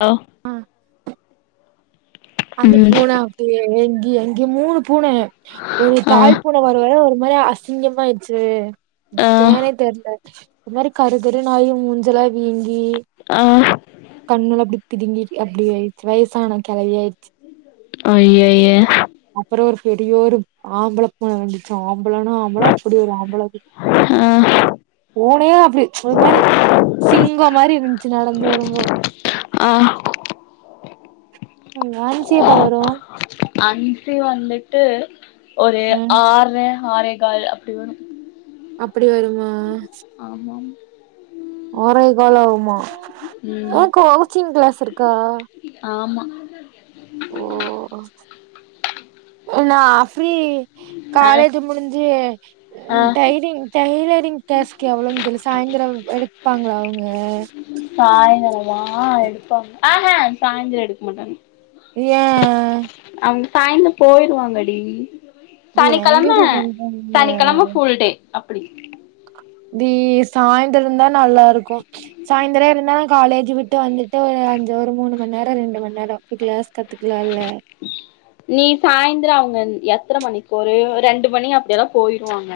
Hello ஆ அந்த ம் பூன அப்டியே எங்கே மூணு பூனை ஒரு ஆ தாய்ப்பூனை வருவர ஒரு இது மாரி அசிங்கமா ஆயிடுச்சி ஆ ஏனே தெர்ல இந்த மாரி கருகரு ஆயு மூஞ்செலாம் வீங்கி ஆ கண்ணுலா அப்பிடி பிதிங்கி அப்டி ஆயிடுச்சு வயசான கெலவியா அய்யய்ய அப்புறம் ஒரு பெரியோர் ஆம்பள பூன வந்துச்சா ஆம்பளனா ஆம்பள அப்டி ஒரு ஆம்பள ஆ பூனயே அப்டி ஒருமாரி சிங்கம் மாரி இருந்துச்சு நடந்து வரும்போ ஆ உங்க ஆன்சி எப்ப வரும் அன்சி வந்துட்டு ஒரு ம் ஆர்ர ஆரேகால் அப்டி வரும் அப்டி வருமா ஆரேகால் ஆவுமா ஏ ம் கா வெளச்சிங் கிளாஸ் இருக்கா ஆமா ஓ என்ன ஆஃப்ரி ஆ காலேஜ் முடிஞ்சி ஆ ம் டயிரிங் டயிர் டயலரிங் கிளாஸ்க்கு எவ்ளோனுக்கேளு சாய்ந்திரம் எடுப்பாங்களா அவுங்க சாயந்தரமா ஆ எடுப்பாங்க ஆஹ சாய்ந்திர எடுக்க மாட்டாங்க ஏன் அவுங்க சாய்ந்தரம் போயிடுவாங்கடி இது ஏன்டி சனிக்கெலம இப்டி பண்றாங்க சனிக்கெலம ஃபுல் டே அப்படி தி சாய்ந்தரந்தான் நல்லா இருக்கும் சாய்ந்தரம் இருந்தா நான் காலேஜி விட்டு வந்துட்டு ஒரு அஞ்சு ஒரு மூணு மணி நேரம் ரெண்டு மணி நேரம் போய் கிளாஸ் கத்துக்கலா இல்ல நீ சாயந்திரம் அவங்க எத்தன மணிக்கு ஒரு ரெண்டு மணி அப்டியெல்லாம் போயிருவாங்க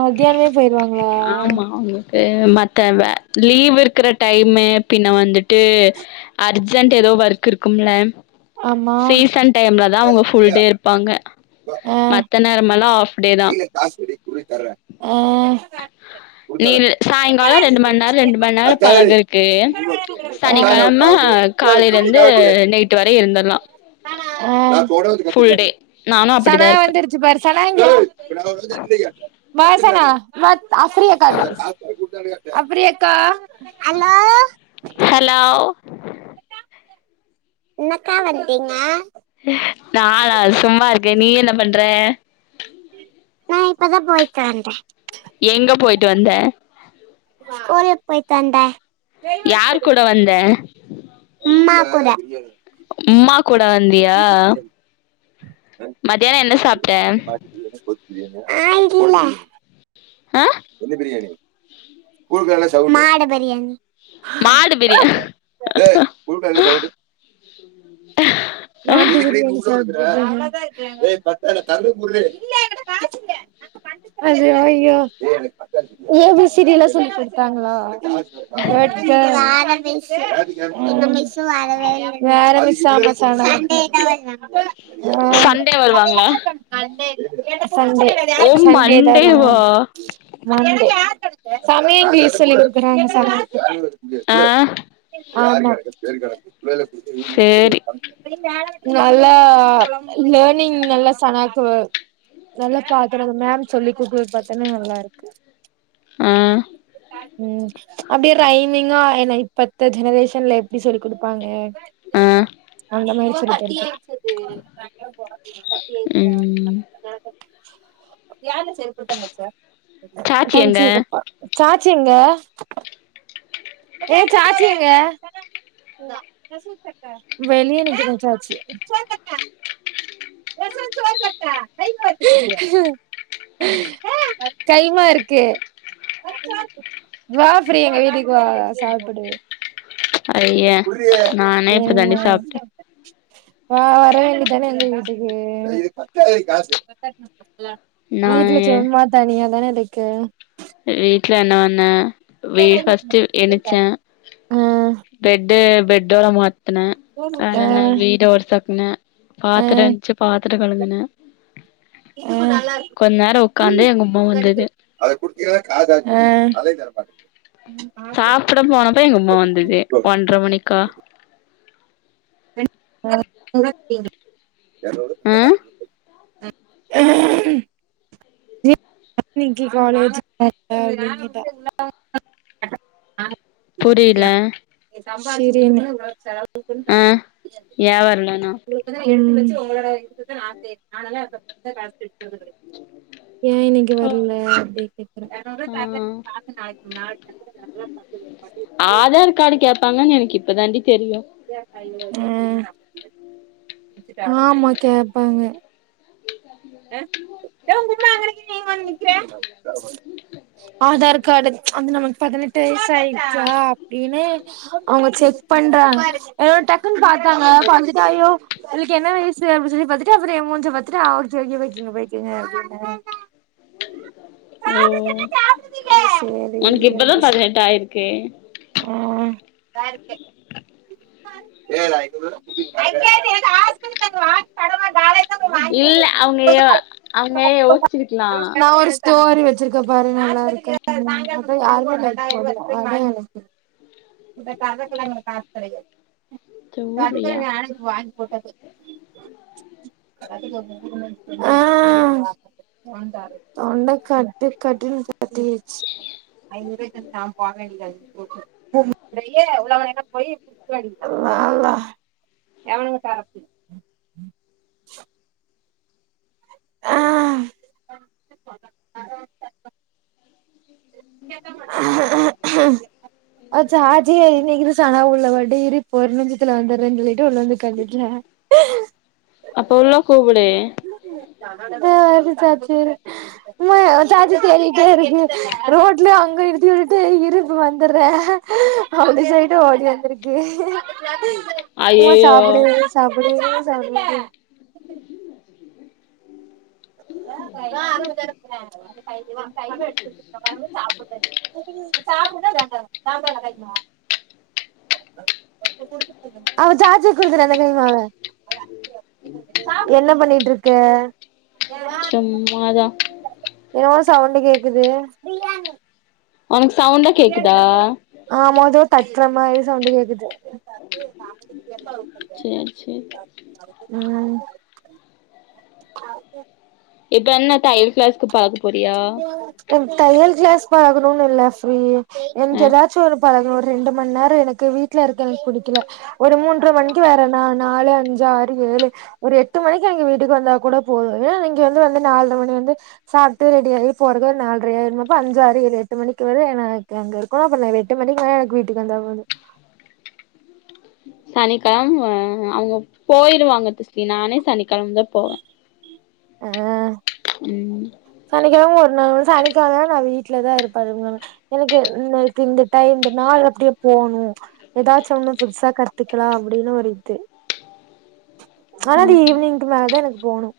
மதியானமே போயிருவாங் ஆமா அவுங்க ஏ மத்தவ லீவ் இருக்ற டைமு பின்ன வந்துட்டு அர்ஜென்ட் ஏதோ ஒர்க் இருக்கும்ல ஆமா சீசன் டைம்ல தா அவுங்க ஃபுல் டே இருப்பாங்க உம் ஹலோ ஆஃப் டே தா கைல காசலில்லடி குட்ரி தர்ரே உம் நீ சாயங்கால ரெண்டு மணி நேர ரெண்டு மணி நேர பழகிருக்கு ஆ சனிக்கெழம காலையில இருந்து ஆ நைட்டு வரை இருந்திறலா இப்ப கூட வந்து கத்துனாரு சனவந்திருச்சு பாரு சலாங்க ஏ இப்ப நா வந்து நிக்றேன் வாசன வந் நா ஃப்ரியாதா [unintelligible] அப்டியாக்கா ஹலோ ஹலோ என்னக்கா வன்றீங்க நான சும்மா இருக்கேன நீ என்ன பண்ற நா இப்பதா போய்ட்டு வந்ட்டே எங்க போய்ட்டு வந்த ஸ்கூலுக்கு போய்ட்டு வந்தே யார் கூட வந்த ம்மா கூட அம்மாக் கூட வந்தியா வீட்டு பிரியாணி மத்தியான என்ன சாப்பிட்ட [unintelligible] ஆ இல்ல ஆ என்ன பிரியாணி ஊருல எல்லா சவுக்கியமா மாடு பிரியா ஏ சவுக்கியமா ஐயோஐயோ சல [unintelligible] சொல்லி குடுத்தாங்களா சொல்லுங்க சிஸ்டர் [unintelligible] [unintelligible] வேற வேலை இல்ல சண்டை தான் வருவாங்க சண்டே வருவாங்களா ஓ [inaudible] சண்டே தான் மண்டேவா வருவார்களா மண்டே சமயம் இங்கிலிஷ் சொல்லி கொடுக்குறாங்க ஆ கா ஆமா சேரிக்கா வேலைக்கு சேரி நல்லா லேர்னிங் நல்லா சனாக்கு நல்லா பாடுறது மேம் சொல்லி கூடுகறது பாத்தன்னா நல்லா இருக்கு ஆ உம் அப்படியே ரைமிங்க என்ன மத்தஜெனரேஷன்ல எப்படி சொல்லி் கொடுப்பாங்க ஆ அந்த மாரி செரி செரி ம் சாச்சி எங்க தேங்க்ஸ் சாச்சி எங்க ஏ சாச்சி எங்க சாச்சி வெளிய நிக்கிறா கைமா இருக்கு வா பிரீயா எங்க வீட்டுக்கு வா சாப்பிடு அய்யோ நானே இப்ப தாண்டி சாப்பிட்டேன் வாறேன்னு வரவேண்டிதானே எங்க வீட்டுக்கு வீட்டுல நானு சும்மா தனியா தானே இருக்க ஏன் வீட்டு்ல என்னப் பண்ண வே பர்ஸ்டு எந்துருச்சேன் ஆ பெட்டு பெட். டோரா வேற ஆ என்ன வீ ட பாத்ரம் இருந்துச்சு பாத்தரம் கழுவுனேன் எங்க உம்மா வந்தது ஹன் ஆம் போ. ப்ப எங்க அம்மா வந்தது ஒன்ரை மணிக்கா. [unintelligible] ஆ [unintelligible] அஹ [unintelligible] காலேஜ் [unintelligible] புரில சிரியன்னு சால் ஆ [unintelligible] ஏ வரலனா இப்பதா எடுத்து வச்சி ஒ உங்களோட இதுக்குத்தா ஆசை அ நால [unintelligible] ஏ நீ இங்க ஓ வரல அப்பிடினு கேக்குற [unintelligible] ஆ இப்ப தாண்டிப் தெரியு ம் ம் ஆமா கேட்பாங்க ஏ உம்மா அங்க நிங்கிறிங்க வந்து நிக்கர ஆதாரக்கார்டு அதுன வந் பதினெட்டு வயசு ஆயிடுச்சா அப்பிடின்னு அவங்க செக் பண்றாங்க று டக்குன்னு பாத்தாங்க பாத்துட்டுயோ உள்ளுக்கு என்ன வயசு அப்பிடி சொல்லி பாத்துட்டு அப்புரோ ஏ முஞ்ச பாத்துட்டா [unintelligible] பேய்க்கிங்க பேய்க்கிங்க ஓ சேரி உனக்கு இப்பதா அப்டி சொ பதினெட்டு ஆயிருக்கு இதா இருக்கு [unintelligible] இல்ல அவங்க அவங்கயோச்சிருக்கலா தோரி வச்சிருக்க பாரு நளா இருக்கற அதா யாருமே எனக்கு இந்த கதக்கள எங்களுக்கு காசு கெடைக்கு அதுக்கு சூரியா நானக்கு வாங்கி [unintelligible] ஆ தொண்ட கட்டு கட்டு கட்டச்சி ஐாய போடித்தா இருக்கு ம் டையே உங்கன போய் [unintelligible] எவனு கிட்டரப் ஆ [unintelligible] அப்ப உள்ள கூப்புடு து [unintelligible] சாச்சி சொல்லிட்டே இருக்கு ரோட்ல அங்க இலுத்து விட்டுட்டு இருப்ப வந்துர்ற அப்டி சொல்லிட்டு ஓடி வந்துருக்கு ஓ ஐயயோ சாப்புடு சாப்புடு [unintelligible] எ அவ சார்ஜர் குடுக்குற அந்த [unintelligible] என்ன பண்ணிட்ருக்கு சும்மாதா எதோ சவுண்டு கேக்குது உனக்கு சவுண்டா கேக்குதா ஆமா ஏதோ தட்ற மாரி சவுண்டு கேக்குது சேரி சேரி ம் இப்ப என்ன தையல் கிளாஸ்க்கு பழகு தையல் கிளாஸ் பழகுறோம்ன் இல்ல ஃப்ரியி அ எனக்கு எதாச்சு ஒரும் பழகணு ஒரு ரெண்டு மண் நேரோ எனக்கு வீட்ல இருக்க எனக்கு புடிக்கல ஒரு மூன்ற மணிக்கு வேற நா நாலு அஞ்சு ஆறு ஏழு ஒரு எட்டு மணிக்கு எனக்கு வீட்டுக்கு வந்தா கூட போது ஏன்னா நீங்க வந்து வந்து நாலு மணி வந்து சாப்ட்டு ரெடி ஆயி போறது ஒரு நால்ர ஆயிருமா அப்போ அஞ்சு ஆறு ஏழு எட்டு மணிக்கு வர எனக்கு அங்க இருக்கணு அப்ப நா எட்டு மணிக்கு மேல எனக்கு வீட்டுக்கு வந்தா போது சனிக்கெழம அவங்க போயிருவாங்க திஸ்டி நானு சனிக்கெழமதா போவ அ சனிக்கெழ ஒர் [unintelligible] நா வீட்லதா இருப்ப அதுமில்லாம எனக்கு நேத்துக்கு இந்த டைம் இந்த நாள் அப்டியே போணு எதாச்சு ஒண்ணு புதுசா கத்துக்கலா அப்டின் ஒரு இது ஆனா அது ம் ஈவினிங்க்கு மேலதா எனக்கு போகணு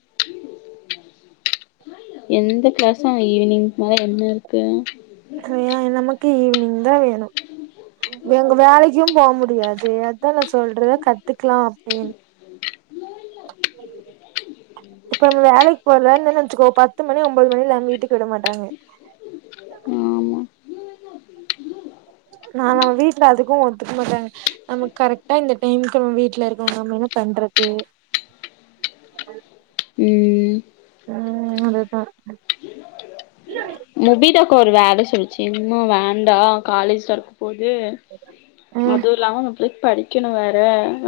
எந்த கிளாஸும் ஈவினிங்க் மேல என்ன இருக்கு சையா நமக்கு ஈவினிங்தா வேணு எங்க வேலைக்கும் போக முடியாது அதா நா சொல்றத கத்துக்கலா அப்டின் இப்ப நம்ம வேலைக்கு போலன் நெனச்சுக்கோ பத்து மணி ஒன்பதோ மணி இல்லாம வீட்டுக்கு விட மாட்டாங்க ஆமா நா நம்ம வீட்ல அதுக்கு ஒத்துக்க மாட்டாங்க நம்ம கரெக்டா இந்த டைமுக்க நம்ம வீட்ல இருக்கோனும் நம்ம என்ன பண்றது ம் ம் அததா முடிதாக் ஒரு வேலஸ் சொல்லுச்சு இம்மா வேண்டா காலேஜ் தொரக்கு போது ஆ அது இல்லாம அங்க போய் படிக் சின்னவ அ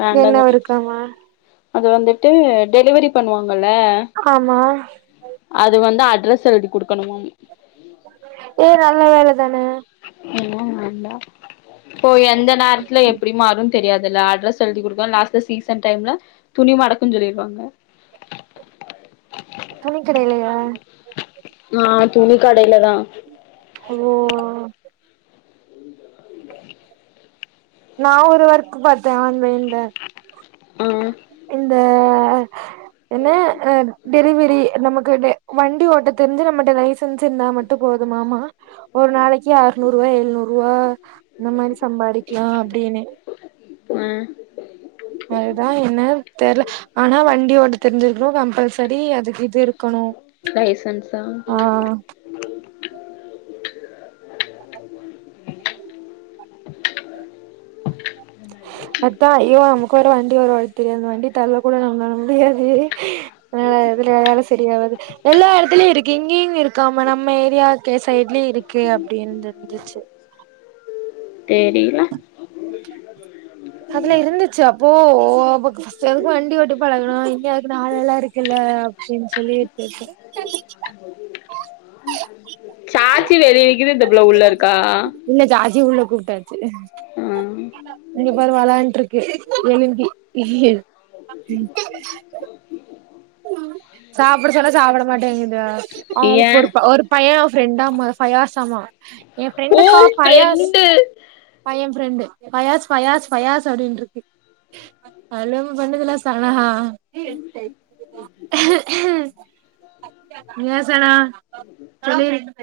வேண்டான் என்ன சொல்லிருச்சு இருக்காமா அது வந்துட்டு டெலிவரி பண்ணுவா முல்ல ஆமா அது வந்து அத் [unintelligible] எடி கொடுக்கணுமா ஏ நல்ல வேலதான எல்லா நடந்தா ஓ எந்த நேரத்ல எப்டி மாறு தெரியதுலா அட்ரஸ் எழுதி கொடுக்க லாஸ்ட்ல சீசன் டைம்ல துணி மடக்கும்ன்னு சொல்லிருவாங்க துணி கடலயா ஆ துணி கடயில தா ஓ நா ஒரு ஒர்க்கு பாத்தே ஆன்லைன் ல்ல ஆ இந்த ஆ என்ன அ டெலிவரி நமக்கு த வண்டி ஓட்ட தெரிஞ்சு நம்மட்ட லைசன்ஸ் இருந்தா மட்டு போதுமாமா ஒரு நாளைக்கு அறுநூறு ரூவா எழுநூறு ரூவா நம்ம இனி சம்பாதிக்கலா அப்டின்னு உம் அதுதா என்னனு தெரில ஆனா வண்டி ஓட்ட தெரிஞ்சிருக்கணு கம்பல்சரி அதுக்கு இது இருக்கணு லைசன்ஸா ஆ அதா ஐயோ நமக்கு ஒரு வண்டி ஒருவி தெரியது அந்த வண்டி தல்ல கூட நம்மலால முடியாது அதனால இதுல வேற சரியாவாது எல்லா எடத்துலயு இருக்கு இங்கேயு இ இருக்காம நம்ம ஏரியாவுக்கு சைட்லயு இருக்கு அப்டின்னுந்துச்சு தெரில அதுல இருந்துச்சு அப்போ ஒ எதுக்கு வண்டி வோட்டி பழகணு இங்க அதுக்கு நாளேலா இருக்குல்ல அப்டின்னு சொல்லிட்டுக்க ஆச்சி வெளி நிக்குது இந்த புள்ள உள்ள இருக்கா ச்ச ஆ இங்க பாரு வெளான்ட்டு இருக்கு எலும்பி சாப்ட சொன்னா சாப்டமாட்டேங்குது ஏ அவளுக்கு ஒ ஒரு பைய ஃப்ரெண்டாமா பயாசமா என் ஓ ஃப்ரெண்டுக்கா பயாஸ் ஃப்ரெண்டு பயம் ப்ரெண்டு பயாஸ் பயாஸ் பயாஸ் அப்டின்னு இருக்கு [inaudible] அதலவு பண்ணதுல சம ஹா உம் ஹம [unintelligible] [inaudible] நியசனா சொல்லிரு